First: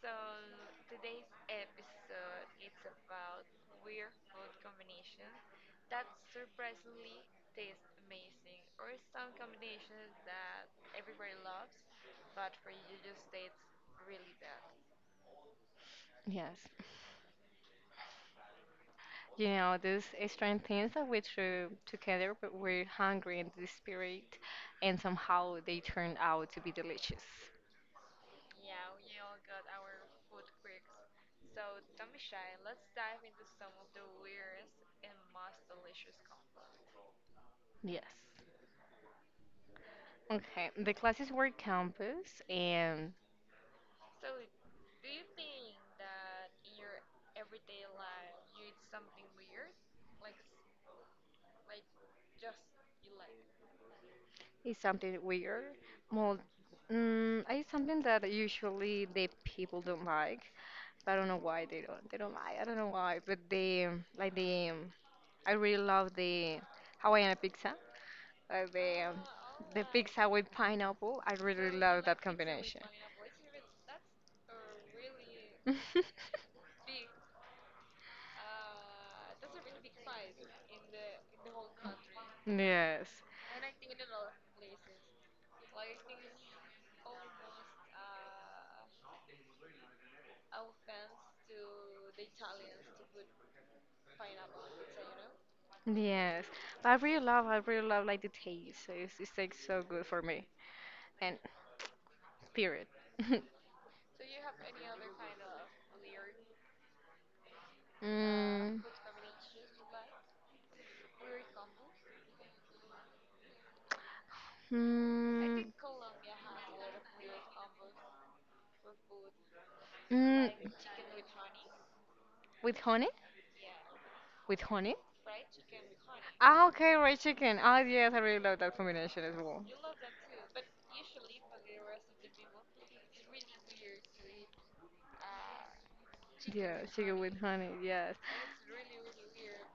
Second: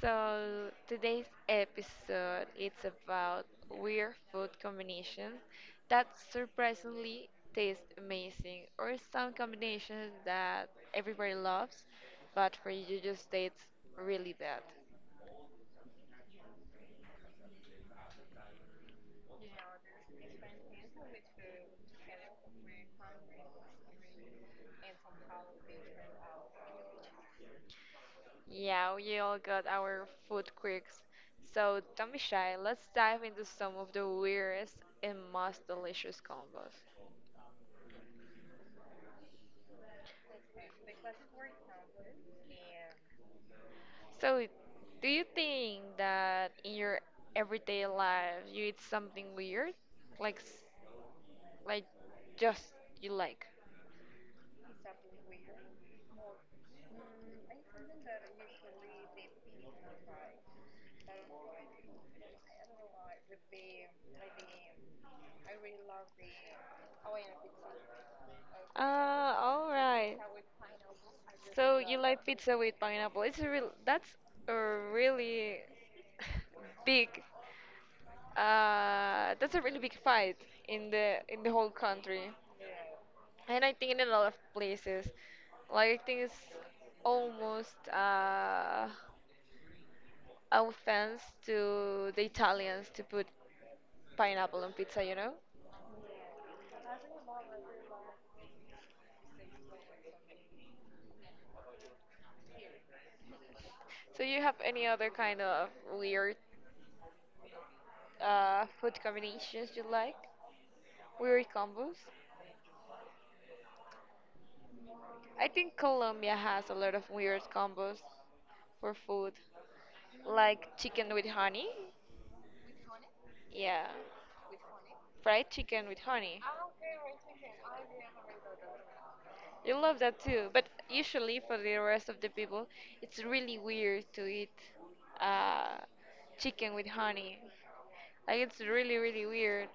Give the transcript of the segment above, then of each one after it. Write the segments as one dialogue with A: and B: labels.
A: So today's episode it's about weird food combinations that surprisingly taste amazing, or some combinations that everybody loves, but for you just tastes really bad.
B: yes. You know, these strange things that we threw together, but we're hungry and desperate, and somehow they turned out to be delicious.
A: Yeah, we all got our food quirks. So don't be shy. Let's dive into some of the weirdest and most delicious combos.
B: Yes. Okay, the classes were campus, and
A: So, do you think that in your everyday life you eat something weird, like like just you like?
B: it's something weird. Well, it's something that usually the people don't like. But I don't know why they don't. They don't like. I don't know why, but they like the. I really love the Hawaiian pizza. Or
A: Uh, all
B: the
A: right.
B: pizza with pineapple. I really
A: So you
B: love that
A: like pizza with
B: combination.
A: pineapple? It's a real. That's a really big. That's a really big fight in the whole country,
B: Yes.
A: and I think in a lot of places. Like I think it's almost offense to the Italians to put pineapple on pizza, you know?
B: Yes. But I really love like the taste. So it's like so good for me. And period.
A: So you have any other kind of weird
B: Mm.
A: food combinations you like? Weird combos? I
B: Mm.
A: think Colombia has a lot of weird combos for food,
B: Mm.
A: like chicken with honey.
B: With honey? With honey?
A: Yeah,
B: With honey?
A: fried chicken with honey.
B: Ah, okay, fried chicken. Ah, yes, I really love that combination as well.
A: You love that too, but usually for the rest of the people, it's really weird to eat uh, chicken
B: Yeah,
A: with
B: chicken with
A: honey.
B: honey, yes.
A: Like it's really, really weird.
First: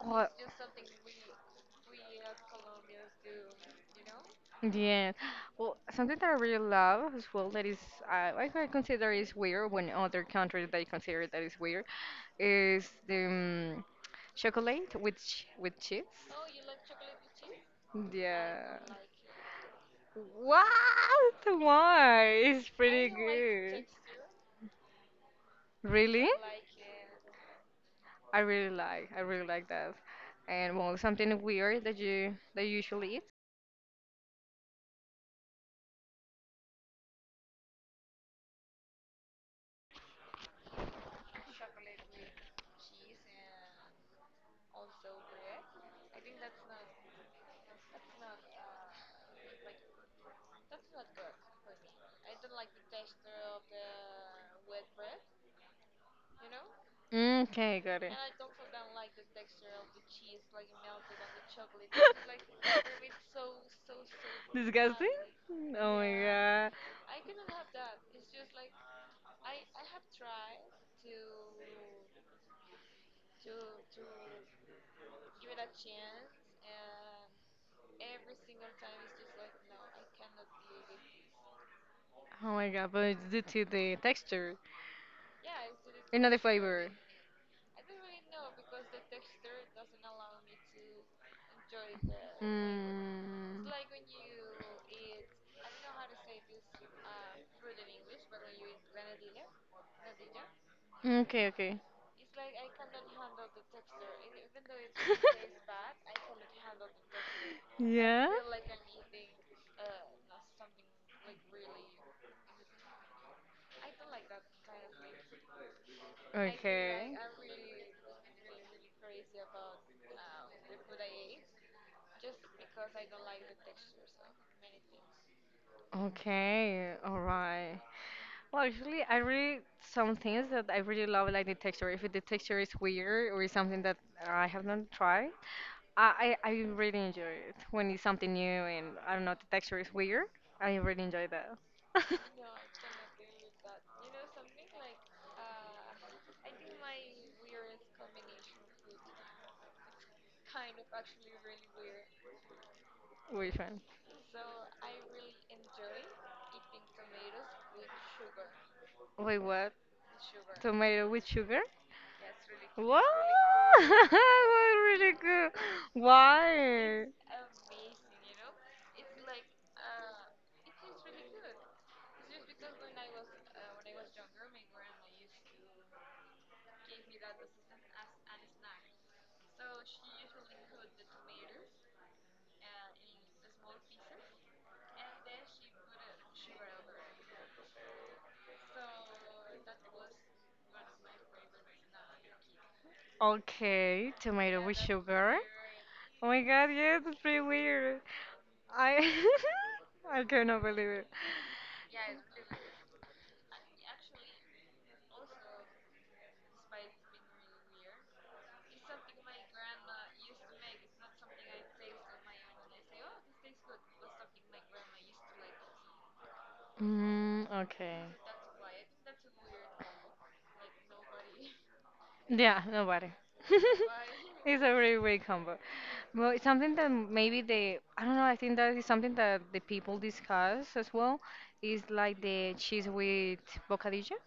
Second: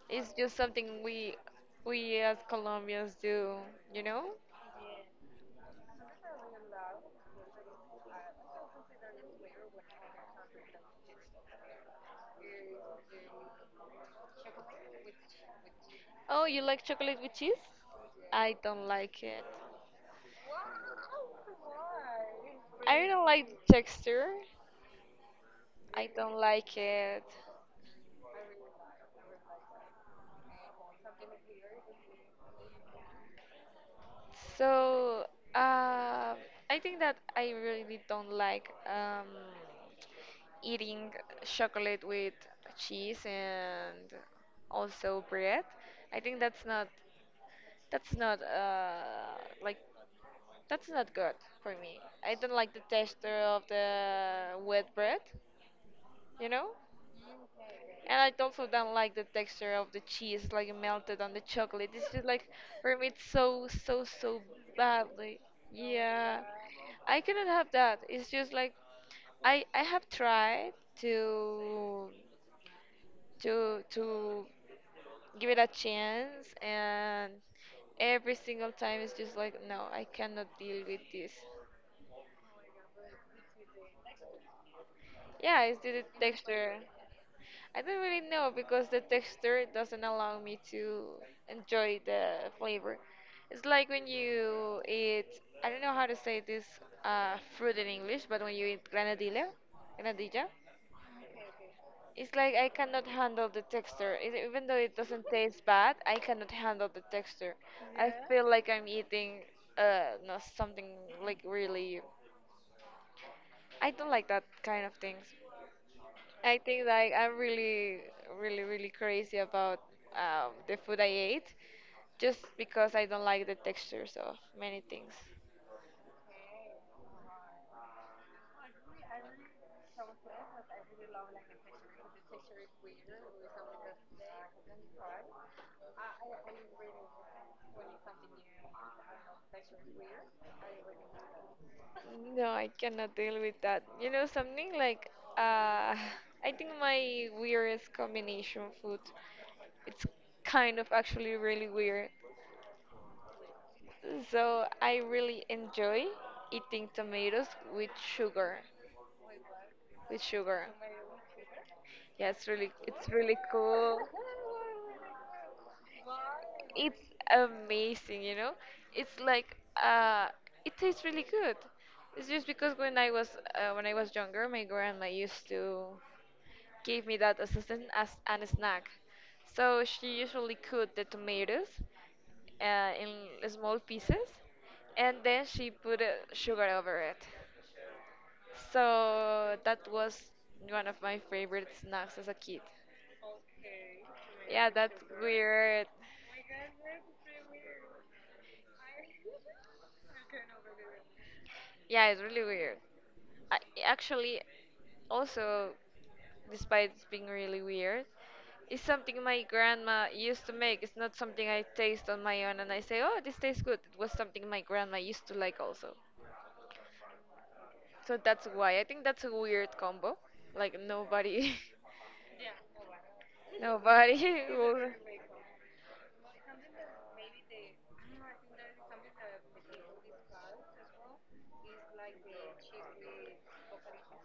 B: Oh,
A: It's just something we as Colombians do, you know?
B: yes. Well, something that I really love as well that is, I could consider is weird when other countries they consider that is weird is the um, chocolate with ch with cheese.
A: Oh, you like chocolate with cheese? I
B: Yeah.
A: don't like it.
B: What? Why? It's
A: I
B: pretty
A: don't like the
B: good.
A: texture. I
B: Really?
A: don't like it.
B: I really like. I really like that. And well, something weird that you usually eat.
A: So uh, I think that I really don't like eating chocolate with cheese and also bread. I think that's not like that's not good for me. I don't like the texture of the wet bread, you know.
B: Okay, got it.
A: And I also don't like the texture of the cheese, like melted on the chocolate. It's just like for me, it's so so so
B: Disgusting?
A: badly.
B: Oh my
A: Yeah,
B: god.
A: I cannot have that. It's just like I have tried to to give it a chance, and every single time it's just like no, I cannot deal with this.
B: Oh my god, but it's due to the texture.
A: Yeah, it's the
B: Another
A: texture.
B: flavor.
A: I don't really know because the texture doesn't allow me to enjoy the flavor. It's
B: Mm.
A: like when you eat, I don't know how to say this fruit in English, but when you eat granadilla,
B: Okay, okay.
A: it's like I cannot handle the texture. It, even though it doesn't taste bad, I cannot handle the texture. I
B: yeah?
A: feel like I'm eating no, something like really. I don't like that kind of things. I think
B: Okay.
A: like I'm really, really, really crazy about the food I ate, just because I don't like the textures of many things.
B: Okay, all right. Well, actually, I really some things that I really love, like the texture. If the texture is weird or is something that I have not tried, I really enjoy it when it's something new and I don't know, the texture is weird. I really enjoy that.
A: No, I cannot deal with that. You know something like uh, I think my weirdest combination food. It's kind of actually really weird.
B: Which one?
A: So I really enjoy eating tomatoes with sugar.
B: Wait, what?
A: With sugar.
B: Tomato with sugar?
A: Yeah,
B: What?
A: it's really cool.
B: really good.
A: It's
B: Why?
A: amazing, you know. It's like uh, it tastes really good. It's just because when I was younger, my grandma used to give me that as a, as an snack. So she usually cut the tomatoes in small pieces, and then she put sugar over it. So that was one of my favorite snacks as a kid.
B: Okay, tomato
A: Yeah,
B: with
A: that's
B: sugar.
A: weird.
B: Oh my god, yes, it's pretty weird. I I cannot believe it.
A: Yeah, it's really weird. I, actually, also, despite it being really weird, it's something my grandma used to make. It's not something I taste on my own and I say, oh, this tastes good. It was something my grandma used to like also.
B: Mm, okay.
A: So that's why. I think that's a weird combo. Like nobody,
B: Yeah, nobody.
A: nobody
B: It's a
A: will.
B: really weird combo. Well, it's something that maybe they, I don't know, I think that is something that the people discuss as well, is like the cheese with bocadillo.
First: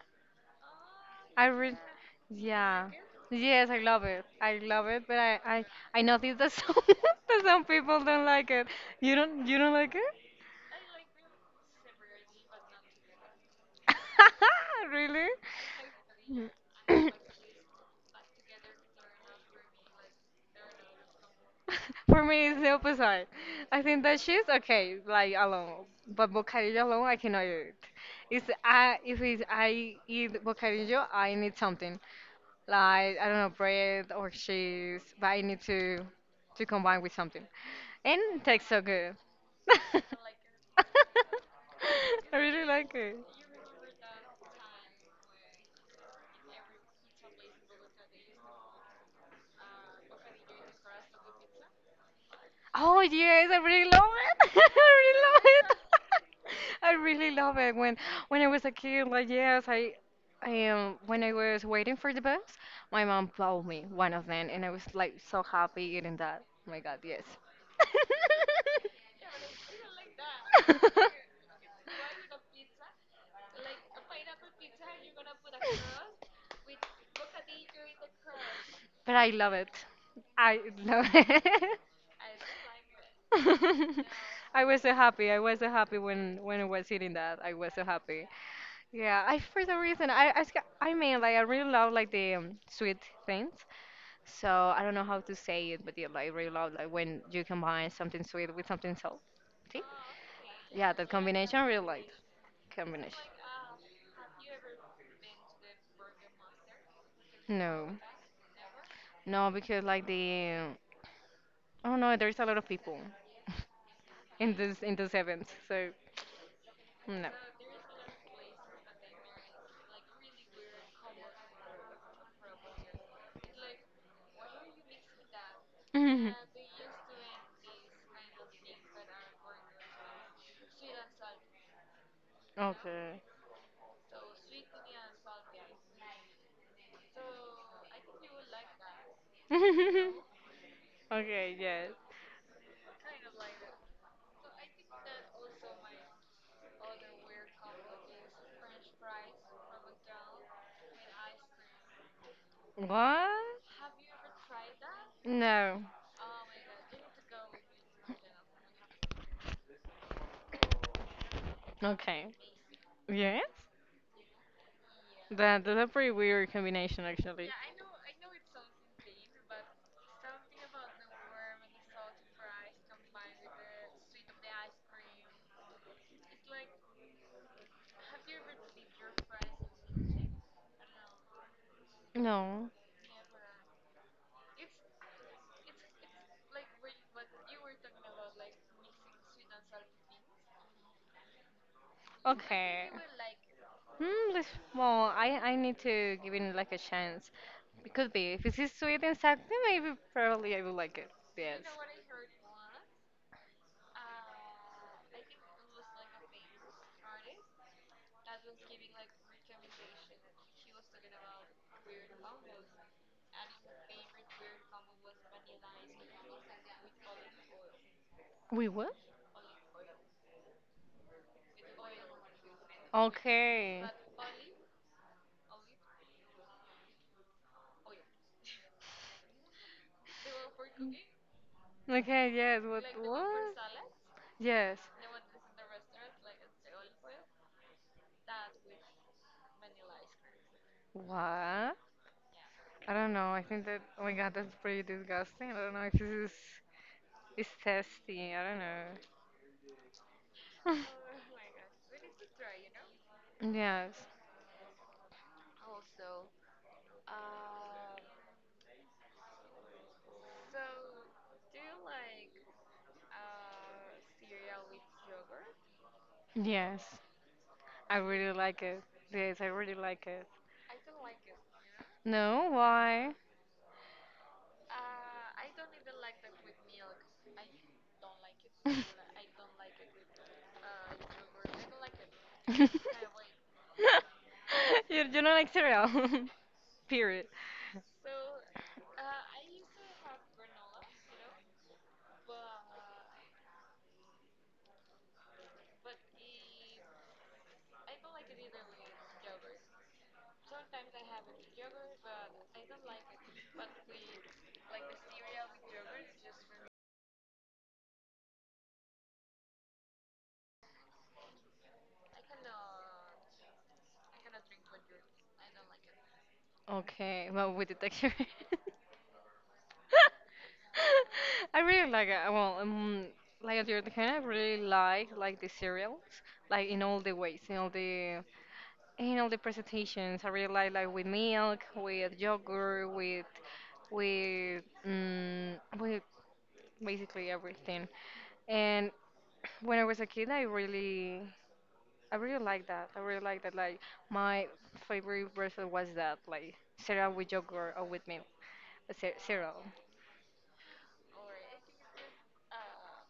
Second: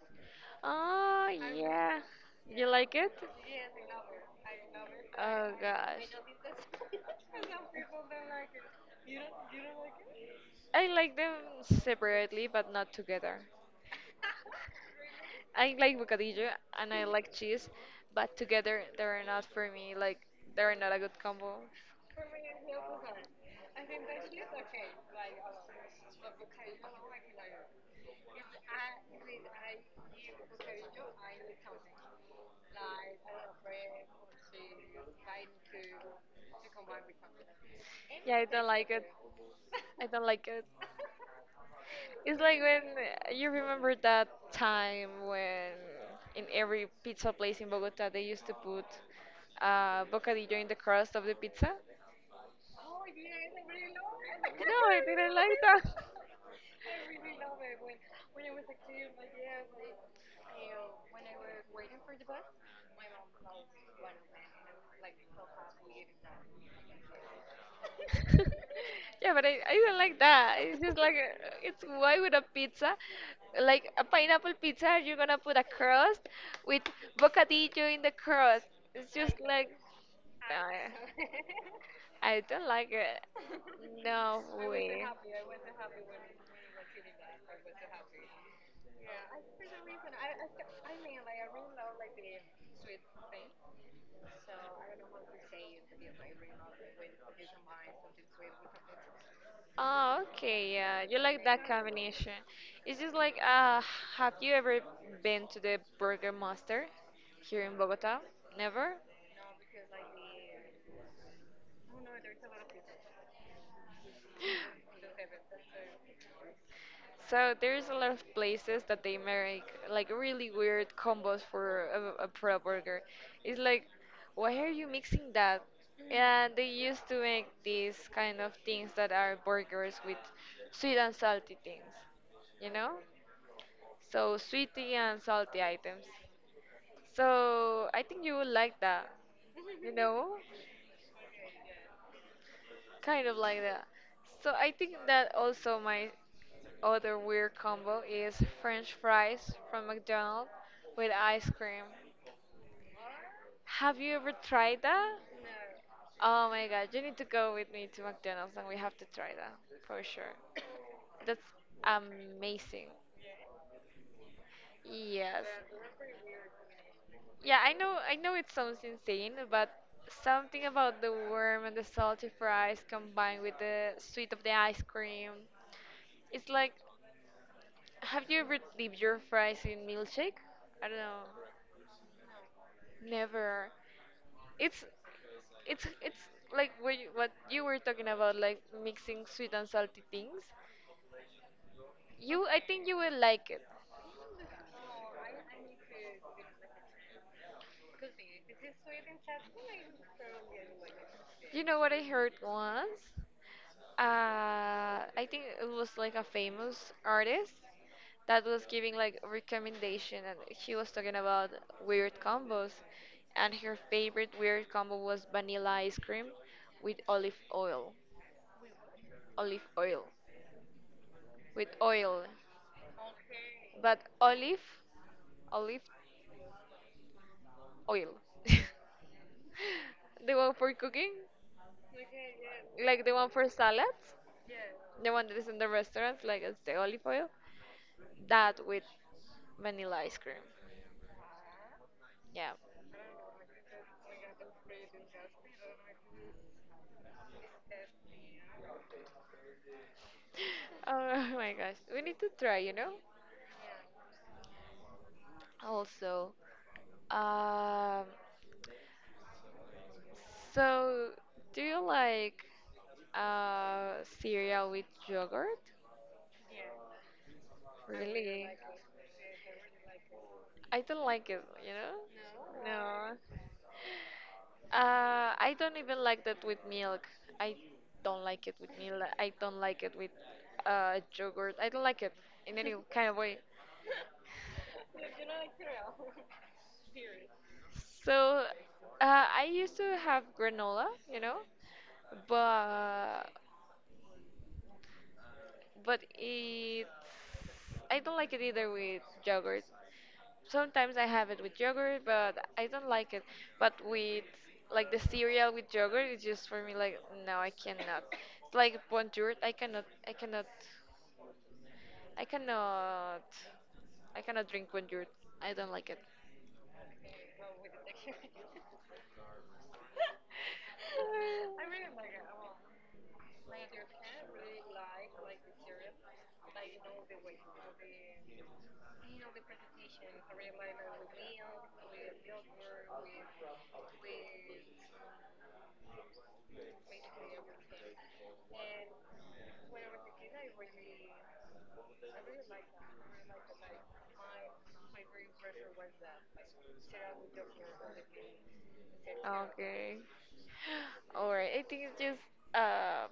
A: Oh,
B: I read,
A: yeah. You
B: yeah.
A: like it?
B: Yes, I love it. I love it, but
A: Oh,
B: I
A: gosh.
B: noticed that some, that some people don't like it. You don't like
A: I like them separately, but not together.
B: it? Really?
A: I like bocadillo and I like cheese, but together they're not for me. Like, they're not a good combo.
B: For me, it's the opposite. I think that she's okay, like alone. But bocadillo alone, I cannot eat it. It's, I, if it's, I eat bocadillo, I need something. Like, I don't know, bread or cheese, but I need to combine with something. And
A: Yeah,
B: it
A: I don't
B: tastes so
A: like it.
B: good. I
A: I don't like it. It's like
B: really
A: when
B: like it.
A: you remember that time when in every pizza place in Bogota they used to put bocadillo in the crust of the pizza.
B: Oh yes, I really love it.
A: No,
B: I
A: I
B: really
A: didn't
B: love
A: like
B: it.
A: that.
B: I really love it. When I was a kid, like yes, I am when I was waiting for the bus, my mom bought me one of them and I was like so happy eating that. Oh my God, yes.
A: Yeah, but I didn't like that. It's just like it's why would a pizza, like a pineapple pizza, you're gonna put a crust with bocadillo in the crust. It's
B: But I
A: just
B: love
A: like
B: it. I love
A: uh,
B: it.
A: I don't like it. No
B: I was so
A: way.
B: happy. I was so happy when I was eating that. I was so happy. Yeah, I for some reason I mean like I really love like the sweet things. So I don't know how to say it, but yeah, like I really love like when you combine something sweet with something salty.
A: Oh, okay,
B: Yeah,
A: yeah.
B: that
A: You like
B: combination
A: that
B: I really like
A: combination. It's just
B: combination.
A: like, have you ever been to the Burger Master here in
B: No,
A: Bogota? Never?
B: no, because like the I don't know. There's a lot of people in this in this event, so no.
A: So there's a lot of places that they make like really weird combos for a pro burger. It's like, why are you mixing that?
B: Mhm.
A: And they used to make these kind of things that are burgers with sweet and salty things, you know?
B: Okay.
A: So sweetie and salty items. So I think you would like that, you know,
B: okay, yes.
A: kind of like that. So I think that also my other weird combo is French fries from McDonald's with ice cream.
B: What?
A: Have you ever tried that?
B: No.
A: Oh my god, you need to go with me to McDonald's and we have to try that for sure. That's
B: Okay.
A: amazing.
B: Yes?
A: Yes.
B: That, that's a pretty weird combination, actually.
A: Yeah, I know it sounds insane, but something about the warm and the salty fries combined with the sweet of the ice cream. It's like have you ever dipped your fries in milkshake? I don't know.
B: No.
A: Never. It's it's like what you were talking about like mixing sweet and salty things. You I think
B: Okay.
A: you will like it.
B: Hmm, this, well, I need to give it like a chance. It could be. If it is sweet and salty, maybe probably I will like it. Yes.
A: You know what I heard once? I think it was like a famous artist that was giving like recommendation, and she was talking about weird combos, and her favorite weird combo was vanilla ice cream with
B: We will?
A: olive oil, with oil,
B: Okay.
A: but olive, olive oil, the one for cooking,
B: Okay, yes, what
A: like the one for
B: what?
A: salads.
B: Yes.
A: The one that is in the restaurant, like it's the olive oil. That with vanilla ice cream.
B: What? I
A: Yeah.
B: don't know. I think that oh my god, that's pretty disgusting. I don't know if this is tasty. I don't know.
A: Oh my gosh. We need to try, you know?
B: Yes.
A: Also, um, so do you like cereal with yogurt?
B: Yes. I really
A: Really?
B: like it. Yes, I really like it.
A: I don't like it, you
B: No,
A: know?
B: why? you
A: No. I don't even like that with milk. I don't like it with milk. I don't like it with yogurt. I don't like it in any kind of way.
B: you don't like cereal. Period.
A: So I used to have granola, you know, but but it I don't like it either with yogurt. Sometimes I have it with yogurt, but I don't like it. But with like the cereal with yogurt, it's just for me like no, I cannot. It's like bonjour, I cannot. I cannot drink when you're. I don't like it.
B: Okay, well, with the texture. I really like it. Well, like at your kind, I really like the cereals, like in all the ways, in all the presentations. I really like with milk, with yogurt, with basically everything. And when I was a kid, I really liked that. I really liked that. Like my favorite breakfast was that, like cereal with yogurt or with milk. Ze- Zero.
A: Okay. Or I think it's just uh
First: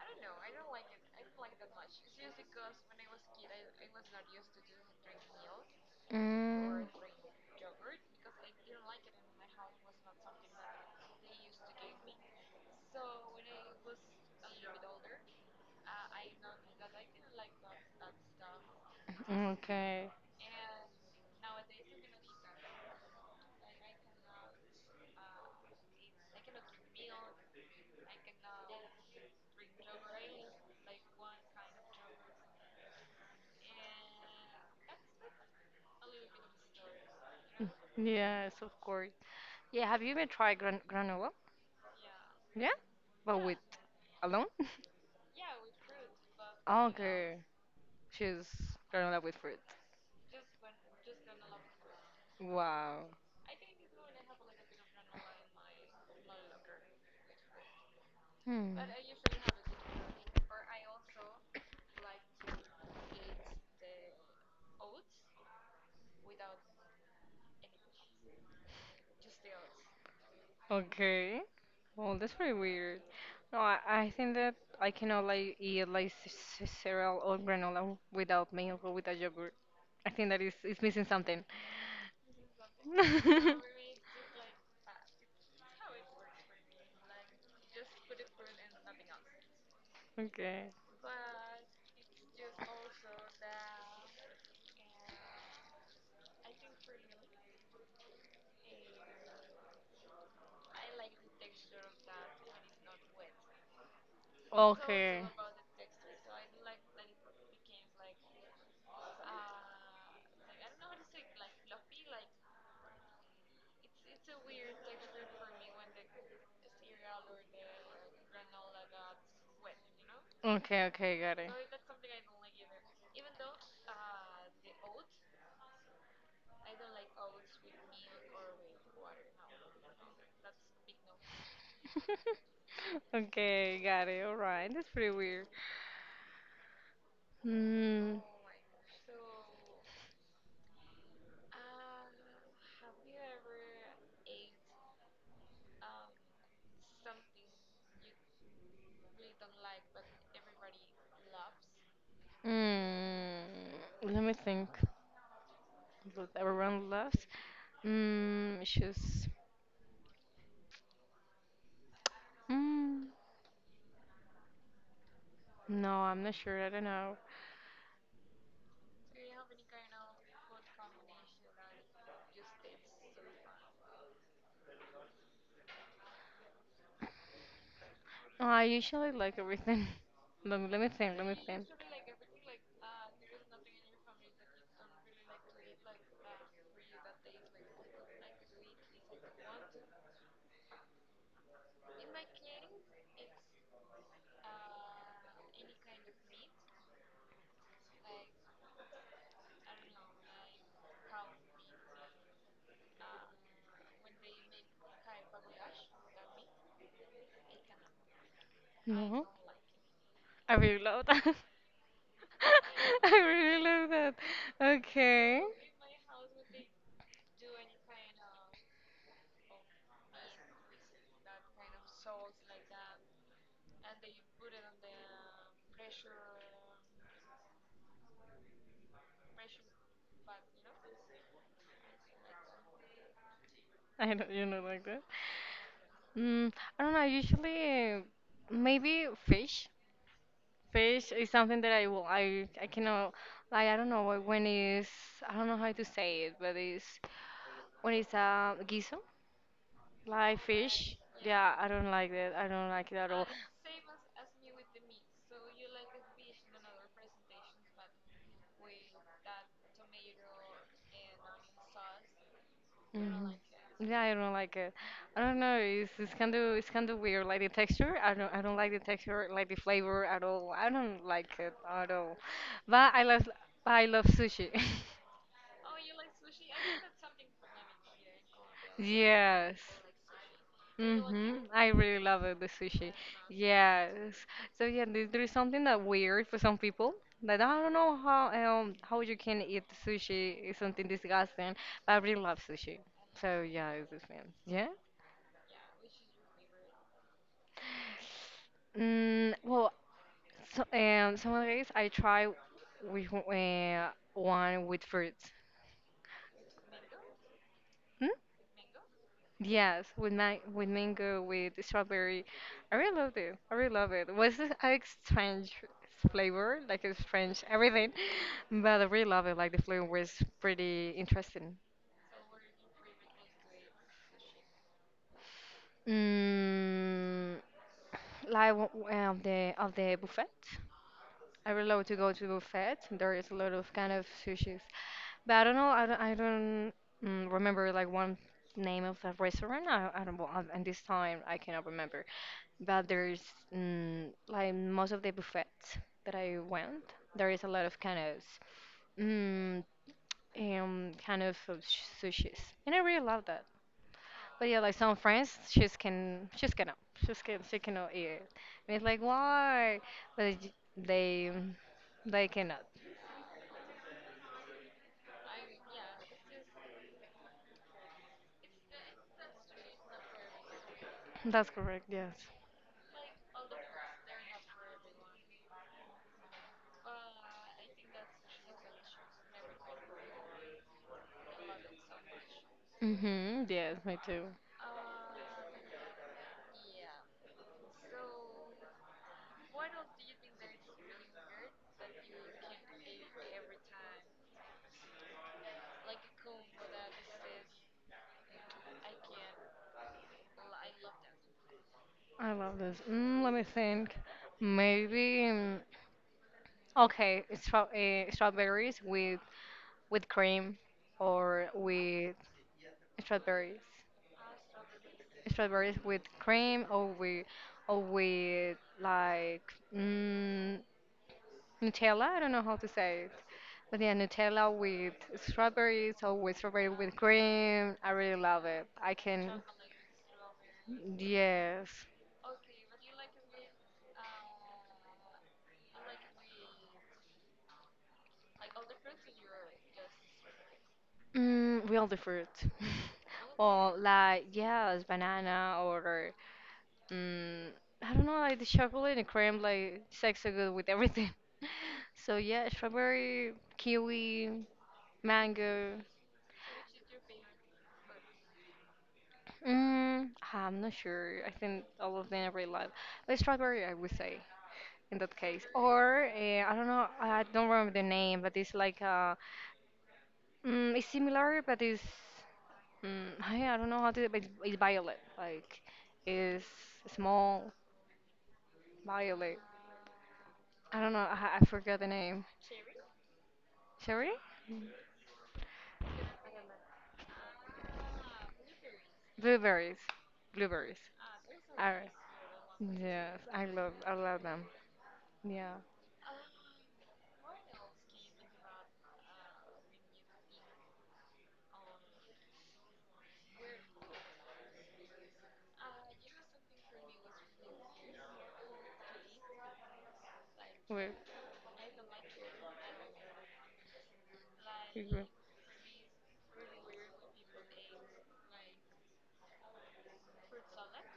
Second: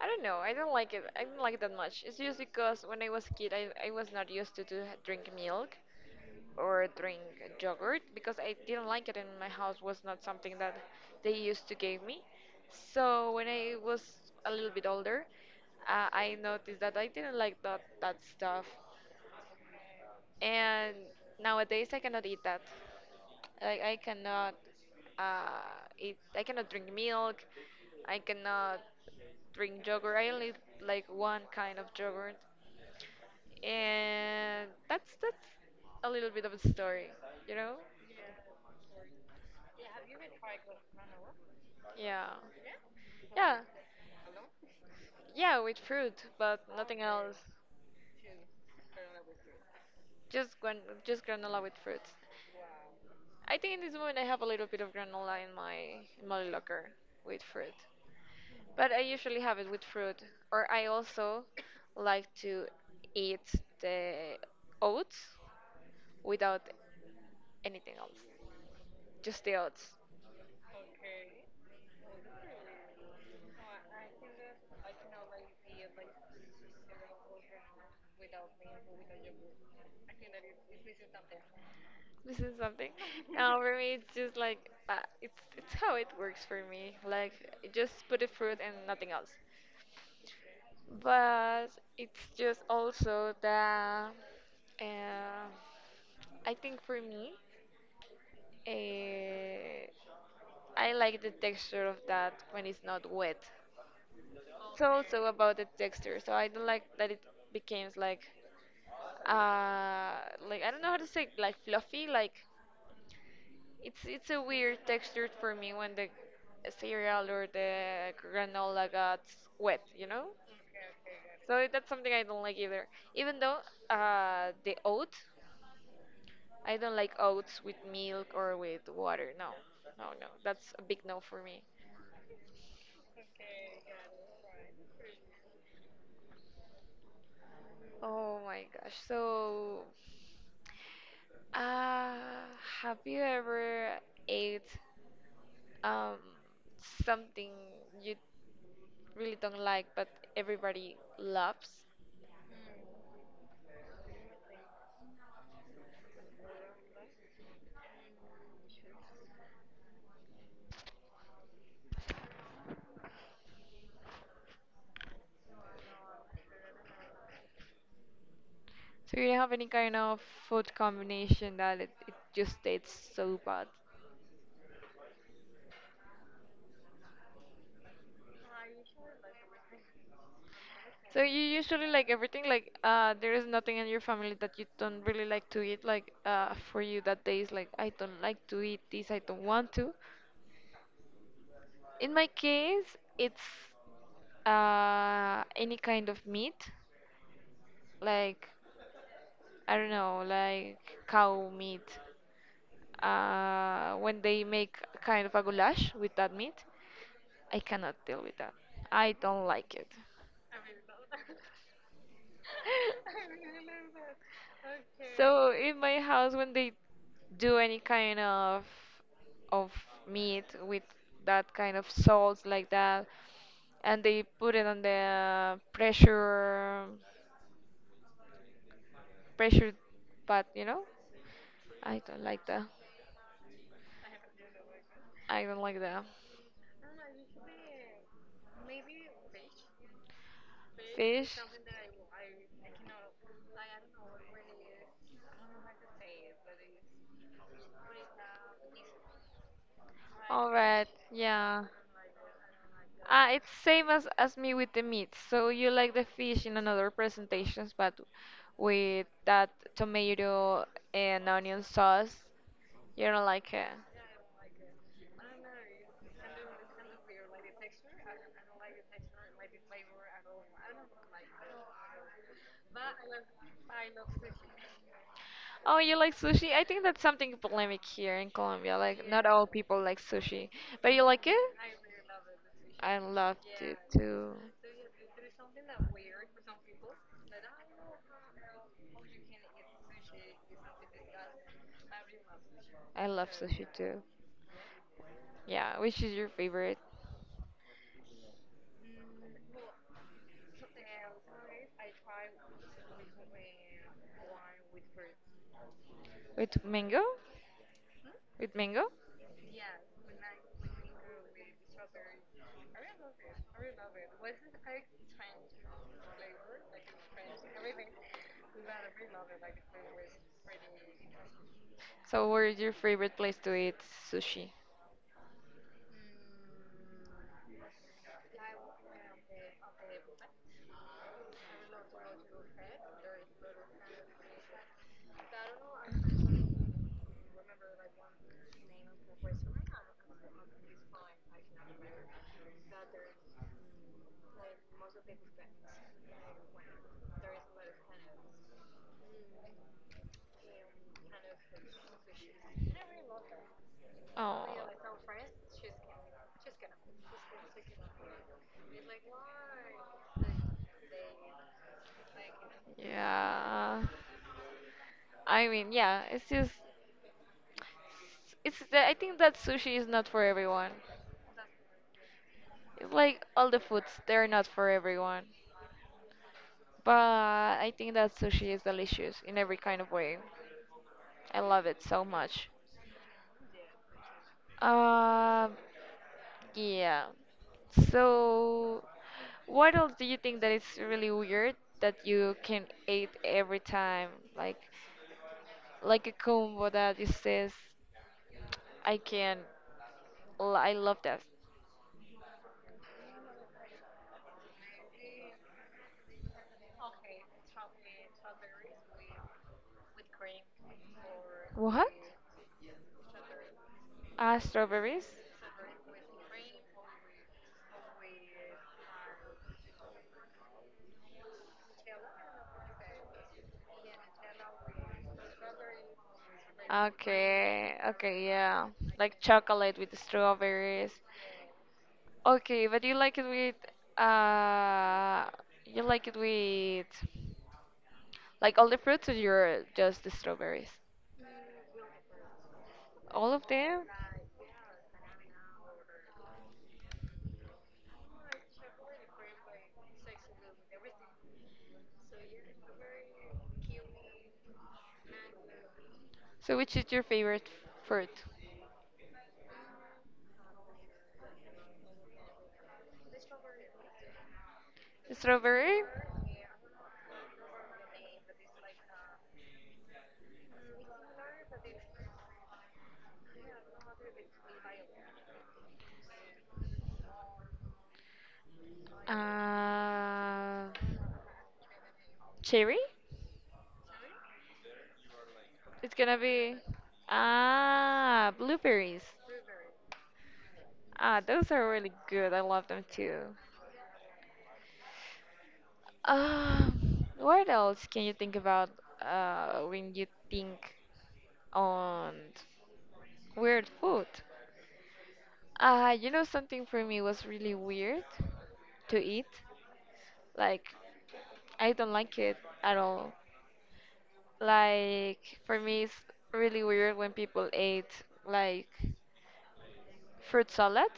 A: I don't know. I don't like it. I don't like it that much. It's just because when I was a kid, I was not used to drink milk
B: Mm.
A: or drink yogurt because I didn't like it and my house was not something that they used to give me. So when I was a little bit older, I noticed that I didn't like that stuff
B: Okay.
A: and nowadays I cannot eat that. Like I cannot eat. I cannot drink milk. I cannot drink yogurt. I only like one kind of yogurt, and that's a little bit of a story, you know?
B: Yes, of course. Yeah, have you even tried gran granola?
A: Yeah,
B: Yeah. But with
A: yeah,
B: alone?
A: yeah. With fruit, but nothing
B: Okay.
A: else.
B: She's granola with fruit.
A: Just just granola with fruits.
B: Wow.
A: I think in this moment I have a little bit of granola in my locker with fruit.
B: Hmm.
A: But I usually have it with fruit, or I also like to eat the oats without anything else, just the oats.
B: Okay. Well, that's pretty weird. No, I think that I cannot like eat like cereal or granola without milk or without yogurt. I think that is it's missing something.
A: This is something. Now for me, it's just like it's how it works for me. Like just put the fruit and nothing else.
B: Okay.
A: But it's just also the. Uh, I think for me, uh, I like the texture of that when it's not wet. It's
B: Okay.
A: also about the texture, so I don't like that it becomes uh, like I don't know how to say, like fluffy. Like it's a weird texture for me when the cereal or the granola got wet, you know.
B: Okay, okay, got it.
A: So that's something I don't like either. Even though the oat, I don't like oats with milk or with water. No, no, no. That's a big no for me.
B: Okay, got it. All right. That's pretty weird. Mm,
A: Oh my gosh. So. Uh, have you ever ate um something you really don't like but everybody loves?
B: mm, let me think. Everyone loves. Mm, shoes. Mm. No, I'm not sure. I don't know.
A: So you have any kind of food combination that it just tastes so bad?
B: Oh, I usually like everything. Let me think.
A: So
B: Let me
A: you
B: think.
A: usually like everything like there is nothing in your family that you don't really like to eat like for you that day is like I don't like to eat this I don't want to. In my case, it's any kind of meat. Like I don't know, like cow meat. When they make kind of a goulash with that meat, I cannot deal with that. I
B: No,
A: don't like it.
B: I really love that. I really love that. Okay,
A: So in my house, when they do any kind of meat with that kind of salt like that, and they put it on the pressure pot. I don't like that.
B: I don't. You know, like that.
A: I don't like that.
B: Mm, I don't know. Usually, maybe fish. Fish is
A: Fish.
B: something that I will. I cannot. Like I don't know what- when is. I don't know how to say it, but it's when it's a guiso. Live
A: All right.
B: fish? Yeah,
A: Yeah.
B: I don't like that. I don't like it at all.
A: Ah, it's same as me with the meat. So you like the fish in another presentations, but with that tomato and onion sauce, you don't
B: Mhm.
A: like it.
B: Yeah, I don't like it. I don't know. It's kind of weird. Like the texture, I don't like the texture, like the flavor at all. I don't like it at all. But I love sushi.
A: Oh, you like sushi? I think that's something polemic here in Colombia. Like not all
B: Yes,
A: people like sushi, but you like it?
B: Mm-hmm. I really love it, the sushi.
A: I loved it
B: Yes.
A: too.
B: So yeah, there- there's something that weird for some people that I don't know how you can eat sushi is something disgusting, but I really love sushi.
A: I love
B: So
A: sushi
B: yeah, it's
A: too.
B: this man. Yeah.
A: Yeah, which is your favorite?
B: Mm, well, so, some of the days I try with one with fruits.
A: With mango?
B: Hmm?
A: With mango?
B: Yes, with man with mango, with strawberry. I really loved it. I really love it. Was it a strange flavor, like a strange everything, but I really love it. Like the flavor was pretty interesting.
A: So where is your favorite place to eat sushi?
B: Mm, like w- the of the buffet. I really love to go to buffet. There is a lot of kind of sushis, but I don't know. I don't remember like one name of a restaurant. I don't. Know, At this time, I cannot remember. But there's like most of the buffets that I went, there is a lot of kind of mm, kind of sushis, and I really love that.
A: Oh,
B: But yeah, like some friends, she's can she's cannot she's can she cannot eat it, and it's like why? But it- they cannot.
A: yeah. I mean, yeah, it's just it's the, I think that sushi is not for everyone.
B: That's correct. Yes.
A: It's like all the foods, they're not for everyone. But I think that sushi is delicious in every kind of way. I love it so much.
B: Mhm. Yes, me too.
A: Uh, yeah. So, what else do you think that is really weird that you can eat every time? Like, like a combo that it says, I can, I love that.
B: I love this. Mm, let me think.
A: Okay,
B: Maybe okay, stra- strawberries with cream or
A: what?
B: with strawberries.
A: Ah, strawberries?
B: Strawberries with cream or with like mm, Nutella. I don't know how to say it, but yeah, Nutella with strawberries or with strawberry with
A: Okay,
B: cream. I really
A: okay,
B: love it.
A: yeah.
B: I
A: Like
B: can.
A: chocolate with strawberries.
B: Yes.
A: Okay, but uh you like it with like all the fruits or you're just the strawberries?
B: Mm, real the fruit.
A: All of
B: Or
A: them?
B: like yes, banana or Mm, I don't know, like the chocolate and cream, like it's like so good with everything. So yeah, strawberry, kiwi, mango.
A: So, which is your favorite fruit?
B: Mm, ah, I'm not sure. I think all of them I really love. But strawberry, I would say in that case.
A: Strawberry,
B: Or I don't know, I don't remember the name, but it's like it's similar, but it's I don't know how to, but it's violet. Like it's small violet.
A: uh,
B: I don't know. I forgot the name.
A: cherry.
B: Sorry?
A: It's gonna be blueberries.
B: Blueberries. Blueberries.
A: Ah, those are
B: Are,
A: really good. I love them
B: yes,
A: too.
B: I love them. Yeah.
A: What else can you think about when you think on weird food? You know something for me was really weird to eat. Like
B: We,
A: I don't like it at all.
B: we grew-
A: Like for me, it's really weird when people ate like fruit salad,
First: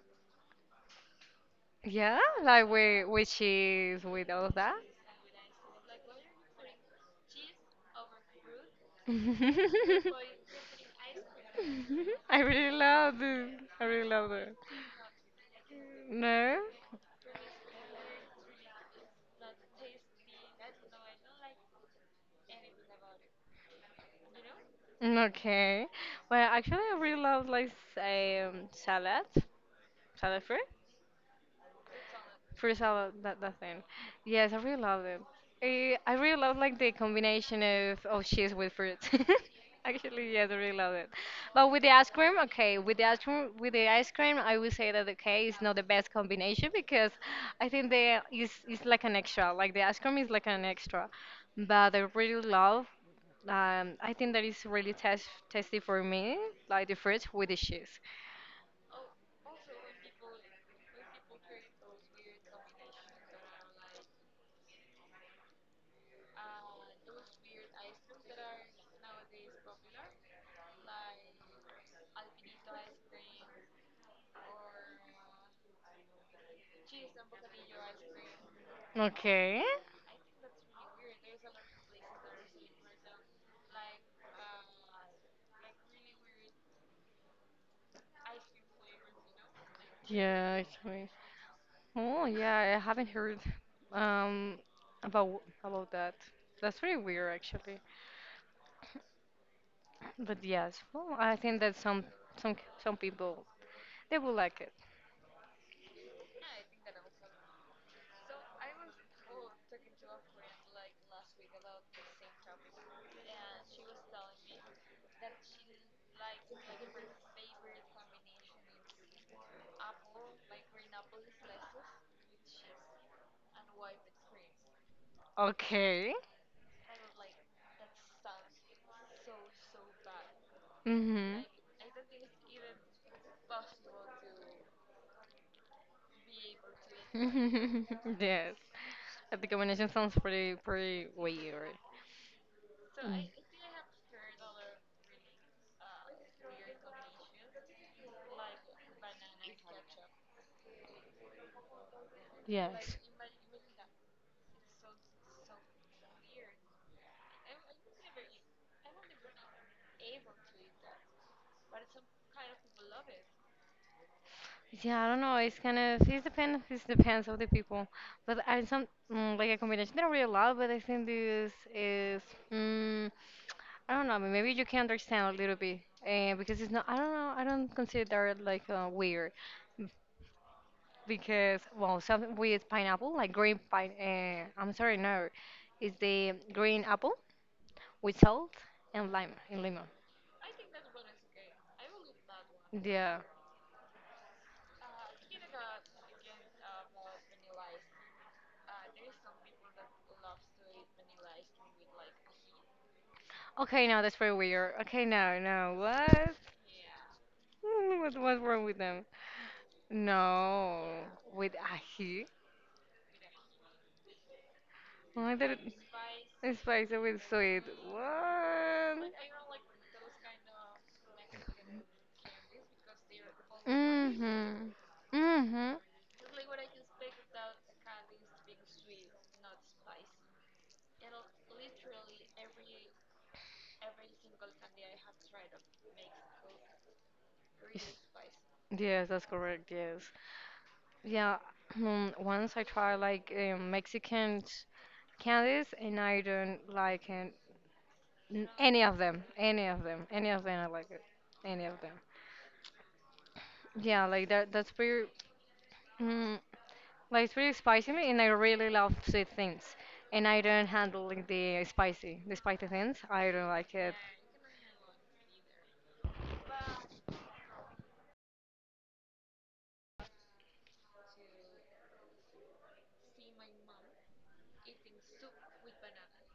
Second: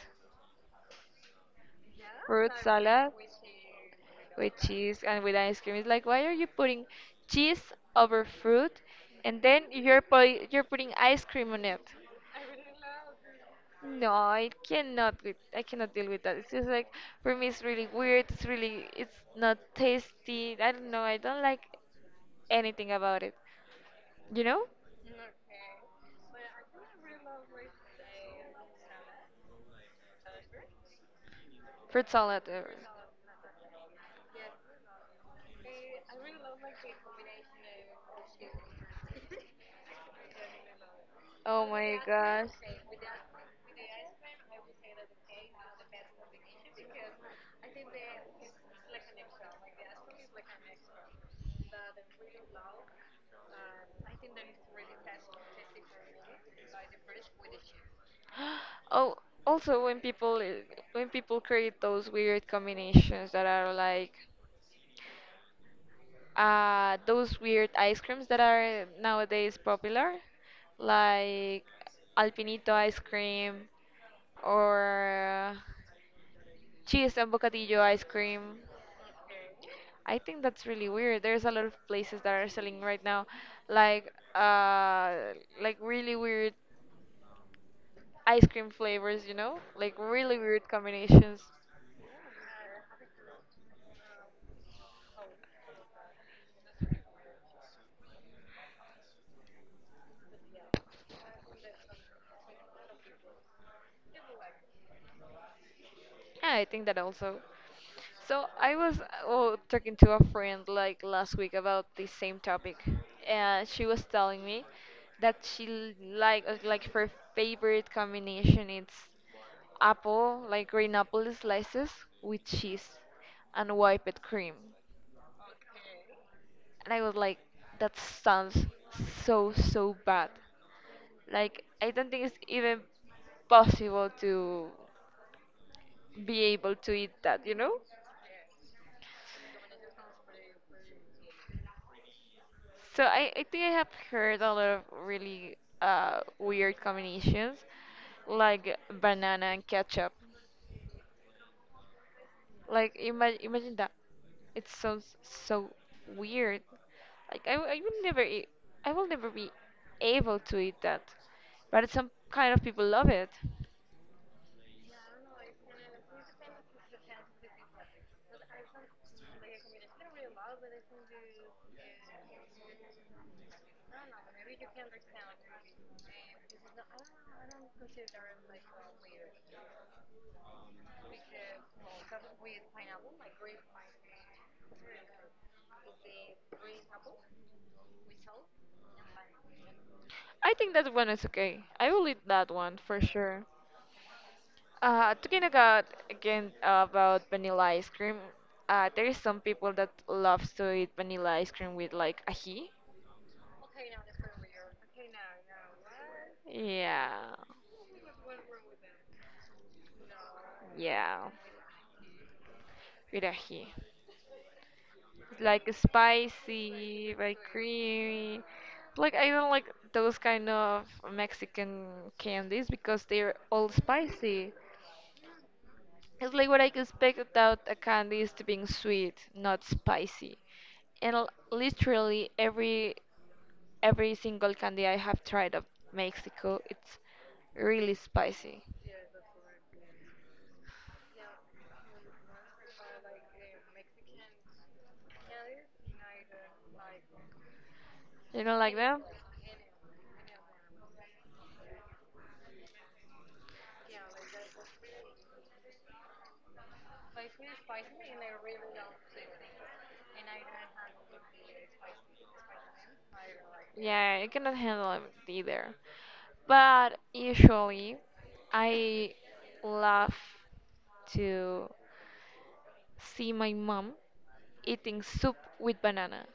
B: yeah,
A: fruit
B: like we
A: salad
B: with cheese with all
A: with
B: of that.
A: cheese and with ice cream. It's like why are you putting cheese over fruit, and then you're putting ice cream on it?
B: I really love this. I really
A: No,
B: love it.
A: I cannot deal with that. It's
B: No?
A: just like for me, it's really weird. It's not tasty. I don't know. I don't like anything about it. You know?
B: Okay. Well, actually, I really love like salad fruit.
A: Fruit salad.
B: Fruit salad, that, that thing. Yes, I really love it. Eh, I really love like the combination of cheese with fruit. Actually, yes, I really love it.
A: Oh
B: But with the
A: my
B: ice cream,
A: gosh.
B: okay, with the ice cream, with the ice cream, I would say that okay, it's not the best combination because I think the is like an extra. Like the ice cream is like an extra. But I really love. I think that is really test tasty for me, like the fruit with the cheese.
A: Oh, also when when people create those weird combinations that are like those weird ice creams that are nowadays popular, like Alpinito ice cream or cheese and bocadillo ice cream.
B: Okay.
A: I think that's really weird. There's a lot of places that are selling right now, like uh, like really weird ice cream flavors, like really
B: Yeah,
A: weird
B: actually.
A: combinations.
B: Oh yeah, I haven't heard um about that. That's very weird actually. But yes, well, I think that some some people they will like it.
A: Yeah, I think that also. So I was oh, talking to a friend like last week about the same topic, and she was telling me that she like her favorite combination it's apple like green apple slices with cheese and whipped cream,
B: Okay.
A: and I was like that sounds so so bad.
B: Mhm.
A: Like I don't think it's even possible to be able to eat that, you know?
B: Yes. The combination sounds pretty pretty weird.
A: So
B: Mm.
A: I think I have heard a lot of really weird combinations, like banana and ketchup. Like
B: Yes.
A: imagine that. It sounds so weird. Like I will never be able to eat that. But some kind of people love it.
B: Yeah, I don't know. It's kind of it depends. It depends of the people, but I some like a combination that I really love. But I think this is mm, I don't know. Maybe you can understand a little bit because it's not. I don't know. I don't consider it like weird b- because well, something with pineapple, like green pine. I'm sorry, no, it's the green apple with salt and lime and lemon.
A: I think that one is okay. I will eat that one for
B: Yeah.
A: sure. Talking about again about vanilla ice cream, there is some people that loves to eat vanilla ice cream with like ají.
B: Okay, no, that's very weird. Okay, no, no, what?
A: Yeah,
B: What's wrong with them? No,
A: yeah,
B: with ají.
A: with ají.
B: Oh,
A: It's
B: that
A: like
B: is spicy
A: spicy,
B: with
A: very
B: sweet.
A: creamy.
B: What?
A: Like I don't like those kind of Mexican candies because they're all spicy.
B: Mm-hmm. Mm-hmm.
A: It's like what I could expect without a candy is to being sweet, not spicy. And literally every single candy I have tried of Mexico, it's really spicy.
B: Yes, that's correct. Yes. Yeah. Once I tried like Mexican candies, and I don't like
A: You don't like
B: any of
A: them?
B: them. Any of them. Any of them. I like it. Any of them. Yeah, like that. That's pretty. mm, Like it's pretty spicy me, and I really love sweet things. And I don't handle like, the spicy things. I don't like it.
A: Yeah, I cannot handle it either. But usually, I love to see my mom eating soup with banana,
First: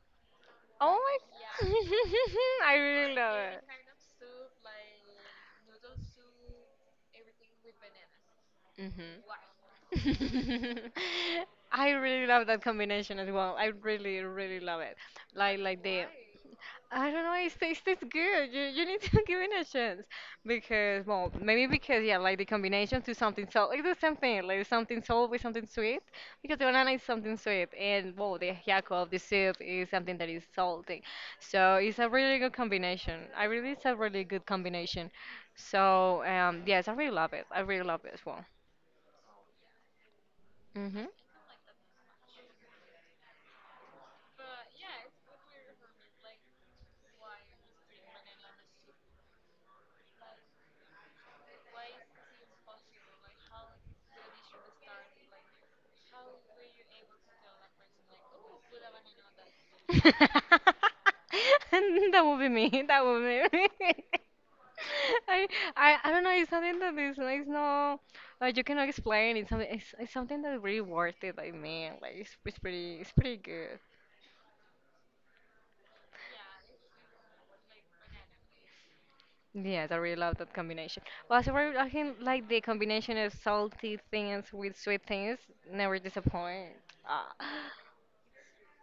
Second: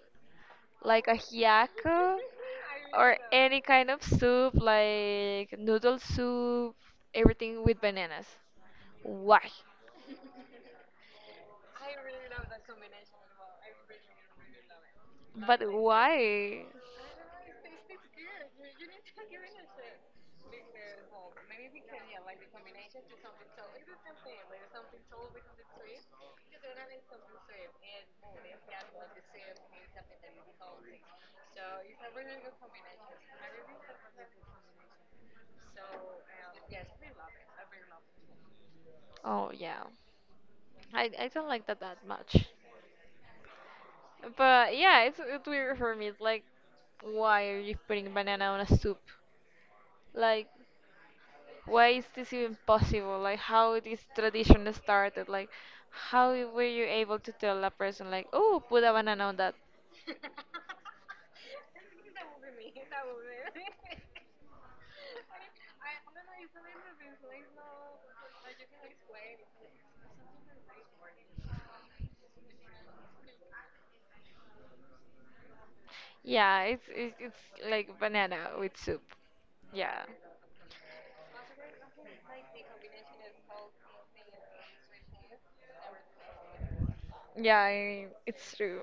B: Oh
A: like a
B: my!
A: ajiaco
B: I really
A: or
B: love
A: any
B: it.
A: kind of soup, like noodle soup, everything with bananas.
B: Mhm.
A: Why?
B: I really love that combination as well. Really love it. Like,
A: But why?
B: I don't know. It tastes good. You need to give it a chance because, well, maybe because yeah, like the combination to something salt, like the same thing, like something salt with something sweet. Because the banana is something sweet, and well, the ajiaco of the soup is something that is salty. So it's a really good combination. It's a really good combination. So yes, I really love it. I really love it as well.
A: Oh yeah,
B: Hmm.
A: I don't like that that much. But yeah, it's weird for me. It's like, why are you putting banana on a soup? Like, why is this even possible? Like, how this tradition started? Like, how were you able to tell a person like, oh, put a banana on that?
B: That would be me. That would be me. I, I don't know. It's something that is like no, like you cannot explain. It's something. It's something that really worth it. I mean, like it's pretty. It's pretty good.
A: Yeah, it's like banana with soup.
B: Yes, I
A: Yeah,
B: really love that combination. Well, so I think like the combination of salty things with sweet things never disappoint. Ah.
A: yeah, it's true,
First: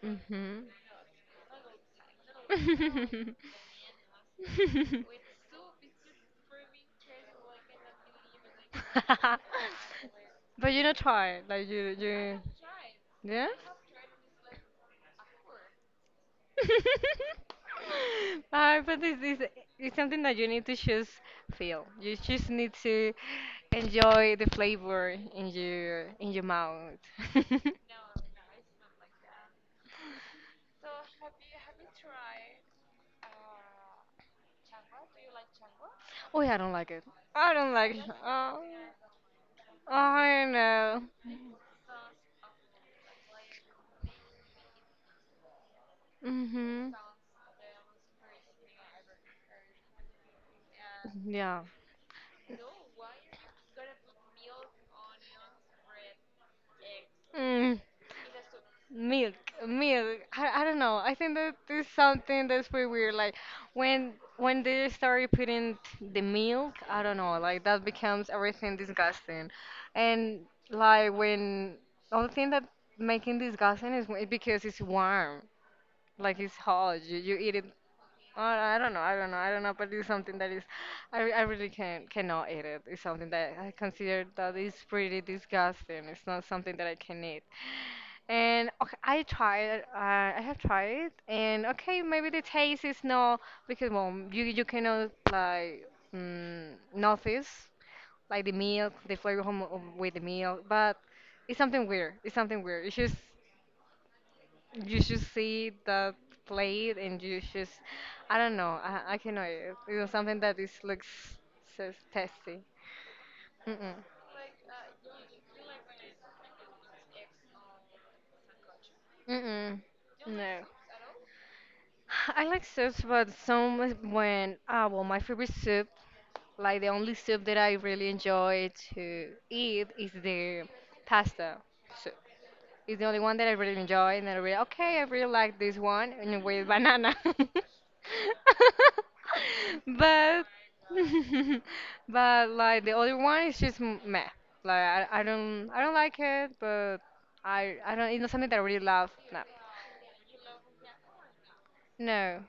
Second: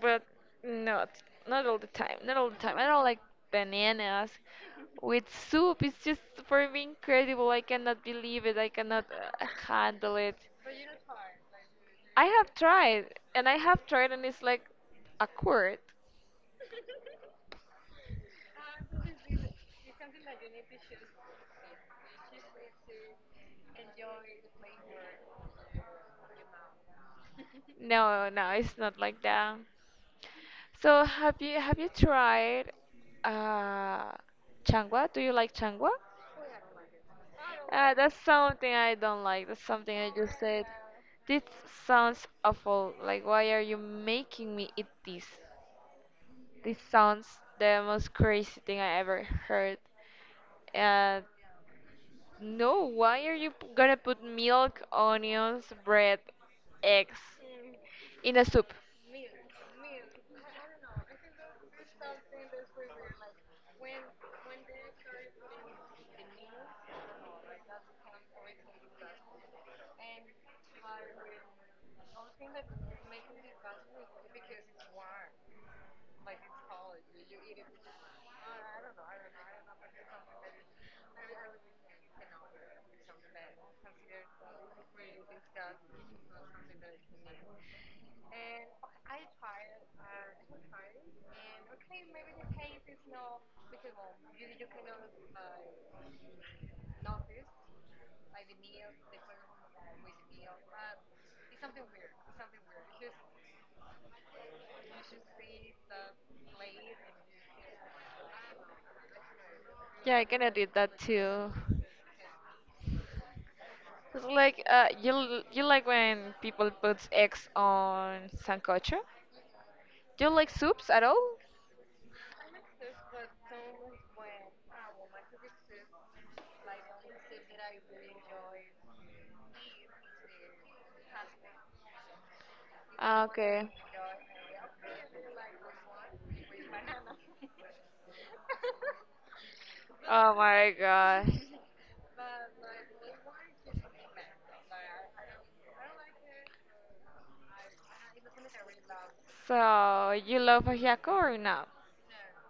A: but
B: Mhm.
A: not not all the time. Not all the time. I don't like bananas with soup. It's just for me incredible. I cannot believe it. I cannot handle it.
B: But you not tired, like you
A: I
B: you
A: have tried, and
B: yes.
A: I have tried, and it's like a quart.
B: Ah, but this is it's something that you need to just feel. You just need to enjoy the flavor in your mouth.
A: No, no, it's not like that. So have you tried uh changwa? Do you like changwa?
B: Oh yeah, I don't like it. I don't
A: Uh,
B: like it.
A: that's
B: Oh,
A: something I don't like. That's something I just
B: I
A: said.
B: know.
A: This sounds awful. Like, why are you making me eat this? This
B: Mhm.
A: sounds the most crazy thing I ever heard. Uh,
B: Yeah.
A: no, why are you gonna put milk, onions, bread, eggs
B: Mm.
A: in a soup?
B: Milk, milk. I don't know. I think that is something that's pretty weird. Like when they started putting the milk, I don't know. Like that becomes everything disgusting, and like when only thing that making disgusting is when- because it's warm. Like it's hot. You eat it. I don't know. I don't know. I don't know. But it's something that is. I really cannot eat it. It's something that I consider that is pretty disgusting. It's not something that I can eat. And okay, I tried. I have tried, and okay, maybe the taste is not because well, you cannot like notice like the milk, the flavor from, with the milk, but it's something weird. It's something weird. It's just you should see that plate, and you just I don't know. I cannot. It was
A: Yeah, I
B: something
A: kinda
B: that is
A: did that
B: looks
A: too.
B: so tasty. Mm-mm.
A: It's like you like when people puts eggs on sancocho?
B: Mm-mm.
A: Do you like
B: No.
A: soups at all?
B: I like soups, but some when ah well, my favorite soup. Like the only soup that I really enjoy to eat is the pasta soup. It's the only
A: Ah,
B: one that I
A: okay.
B: really enjoy, and I really okay, I really like this one and with banana.
A: Oh
B: But
A: my god.
B: but like the other one is just meh. Like I don't I don't like it, but I don't it's not something that I really love. No.
A: So you love ajiaco or not?
B: No.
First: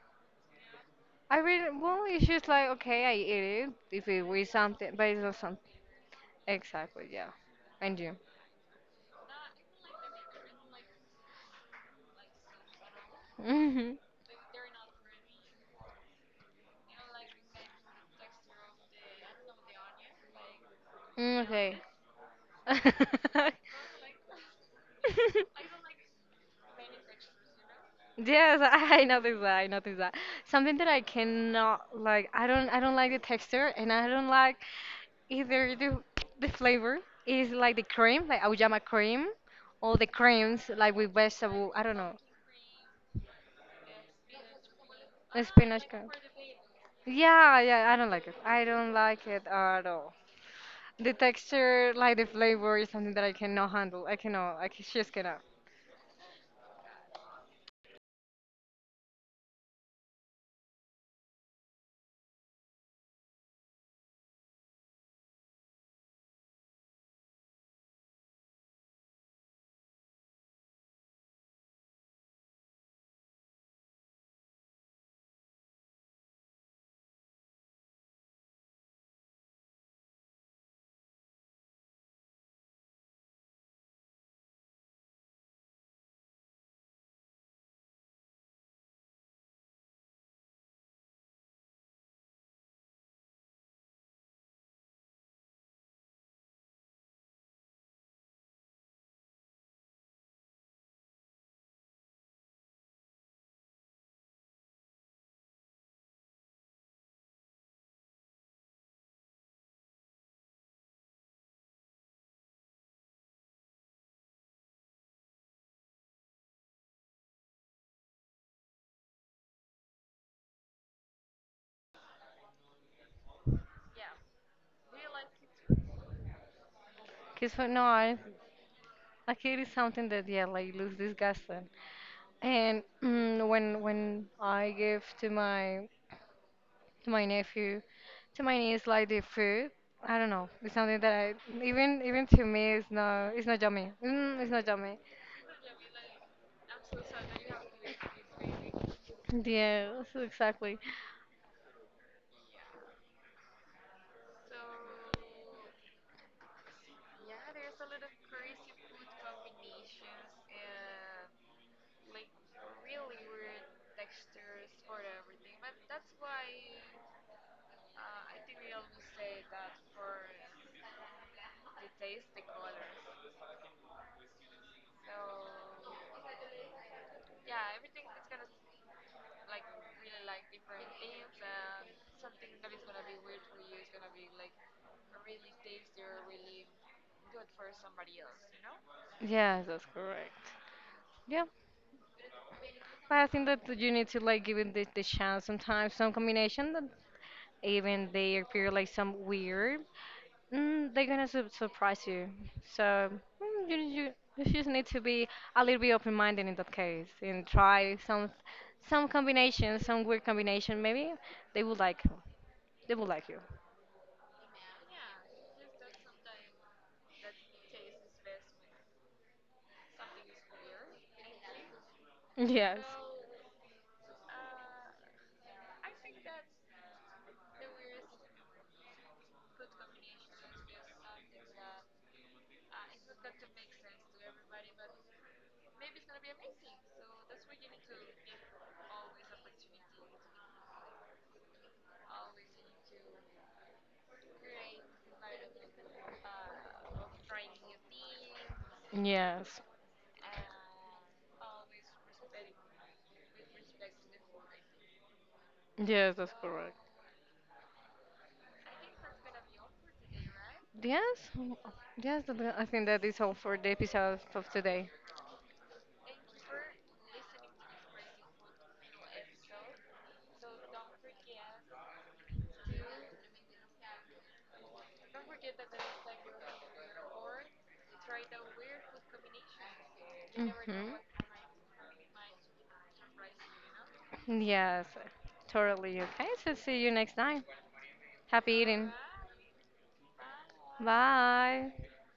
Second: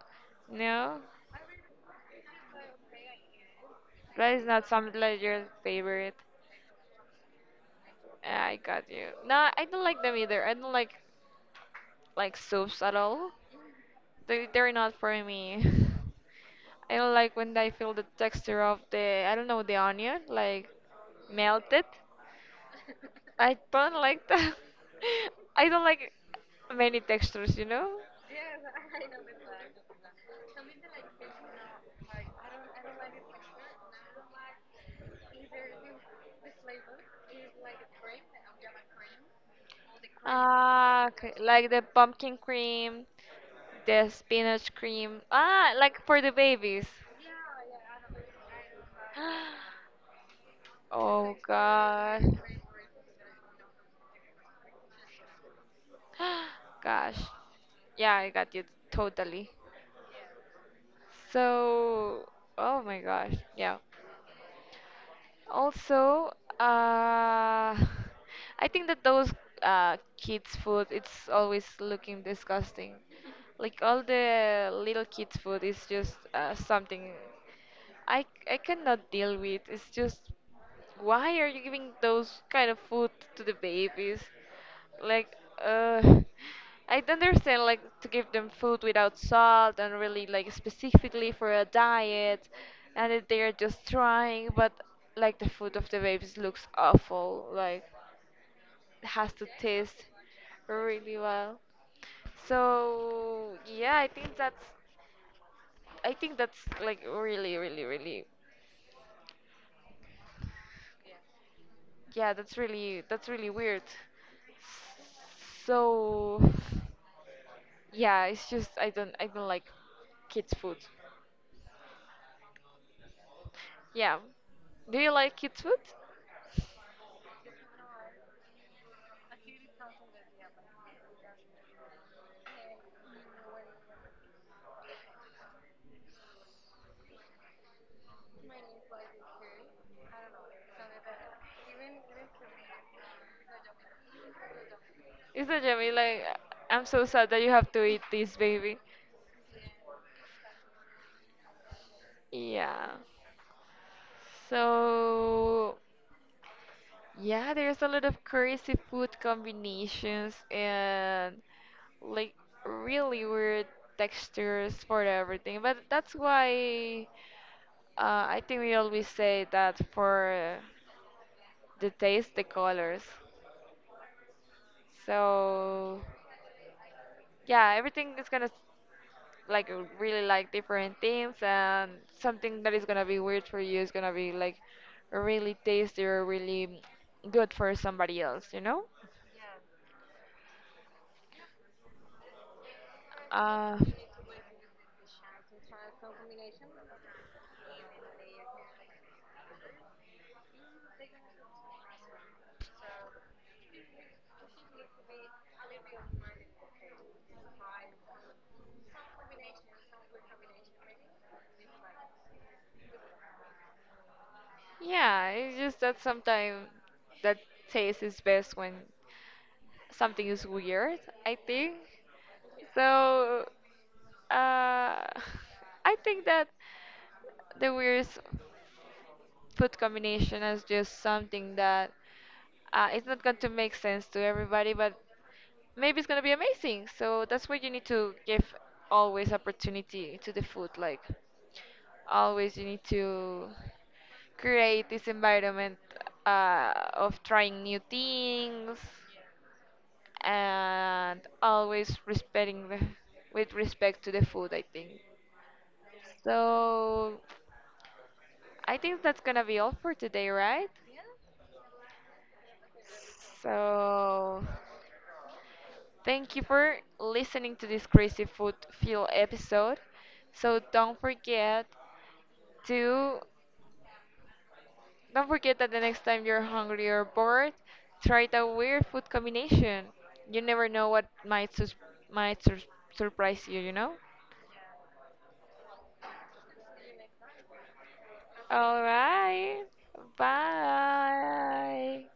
A: No,
B: I really well it's just like okay I eat it if it
A: that is
B: was
A: not
B: something
A: something
B: but
A: like
B: it's not
A: your
B: something
A: favorite.
B: exactly yeah. And you?
A: I got you. No, I don't like them either. I don't like soups at all.
B: Mhm.
A: They're not for me. I don't like when I feel the texture of the I don't know the onion like
B: Mm, okay.
A: melted. I don't like that. I don't like many textures, you know.
B: Yes, I noticed that. I noticed that. Something that I cannot like. I don't. I don't like the texture, and I don't like either the flavor. Is like the cream, like auyama cream, or the creams like
A: Ah,
B: with
A: okay. Like
B: vegetable. I
A: the
B: don't know.
A: pumpkin cream, the spinach cream. Ah,
B: Spinach
A: like
B: cream.
A: for the babies.
B: Yeah, yeah. I don't like it. I don't like it at all. The
A: Oh
B: texture, like
A: god.
B: the flavor, is something that I cannot handle. I cannot. Just cannot.
A: Gosh. Yeah, I got you totally. So, oh my gosh. Yeah. Also, uh, I think that those kids' food it's always looking disgusting. Like all the little kids' food is just something I I cannot deal with. It's just why are you giving those kind of food to the babies? Like uh I don't understand, like, to give them food without salt and really like specifically for a diet and that they are just trying, but like the food of the babies looks awful. Like it has to taste really well. So yeah, I think that's like really really really, yeah, that's really weird. So yeah, it's just I don't like kids food. Yeah. Do you like kids food?
B: Cause for no, I like it is something that yeah, like looks disgusting. And when I give to my nephew, to my niece, like the food, I don't know. It's something that I even to me, it's not yummy. Mm, it's not yummy.
A: Is that Jamie like I'm so sad that you have to eat this baby.
B: Yeah, so exactly.
A: Yeah. So yeah, there's a lot of crazy food combinations and like really weird textures for everything. But that's why I think we always say that for the taste, the colors. So. Yeah, everything is gonna like really like different themes and something that is gonna be weird for you is gonna be like really tasty or really good for somebody else, you know?
B: Yes, that's correct. Yeah, but I think that
A: Uh,
B: you need to like give it the chance sometimes, some combination that even they appear like some weird, they're gonna su surprise you. So you you just need to be a little bit open-minded in that case and try some combination, some weird combination. Maybe they will like they will like you.
A: yeah, it's just that sometimes that taste is best when something is weird, I think.
B: Yes.
A: So, I think that. The weirdest food combination is just something that it's not going to make sense to everybody, but maybe it's going to be amazing. So that's where you need to give always opportunity to the food. Like, always you need to create this environment of trying new things
B: Yes.
A: and always with respect to the food, I think.
B: Yes, that's correct.
A: So I think that's gonna be all for today, right?
B: Yes. Yes, that- I think that is all for the episode
A: So,
B: of today.
A: thank you for listening to this crazy food fuel episode. So to don't forget that the next time you're hungry or bored, try the weird food combination. You never
B: Hmm.
A: know what might might sur- surprise you, you know?
B: Yes, totally. Okay, so see you next time. Happy
A: All
B: eating.
A: right.
B: Bye.
A: Bye.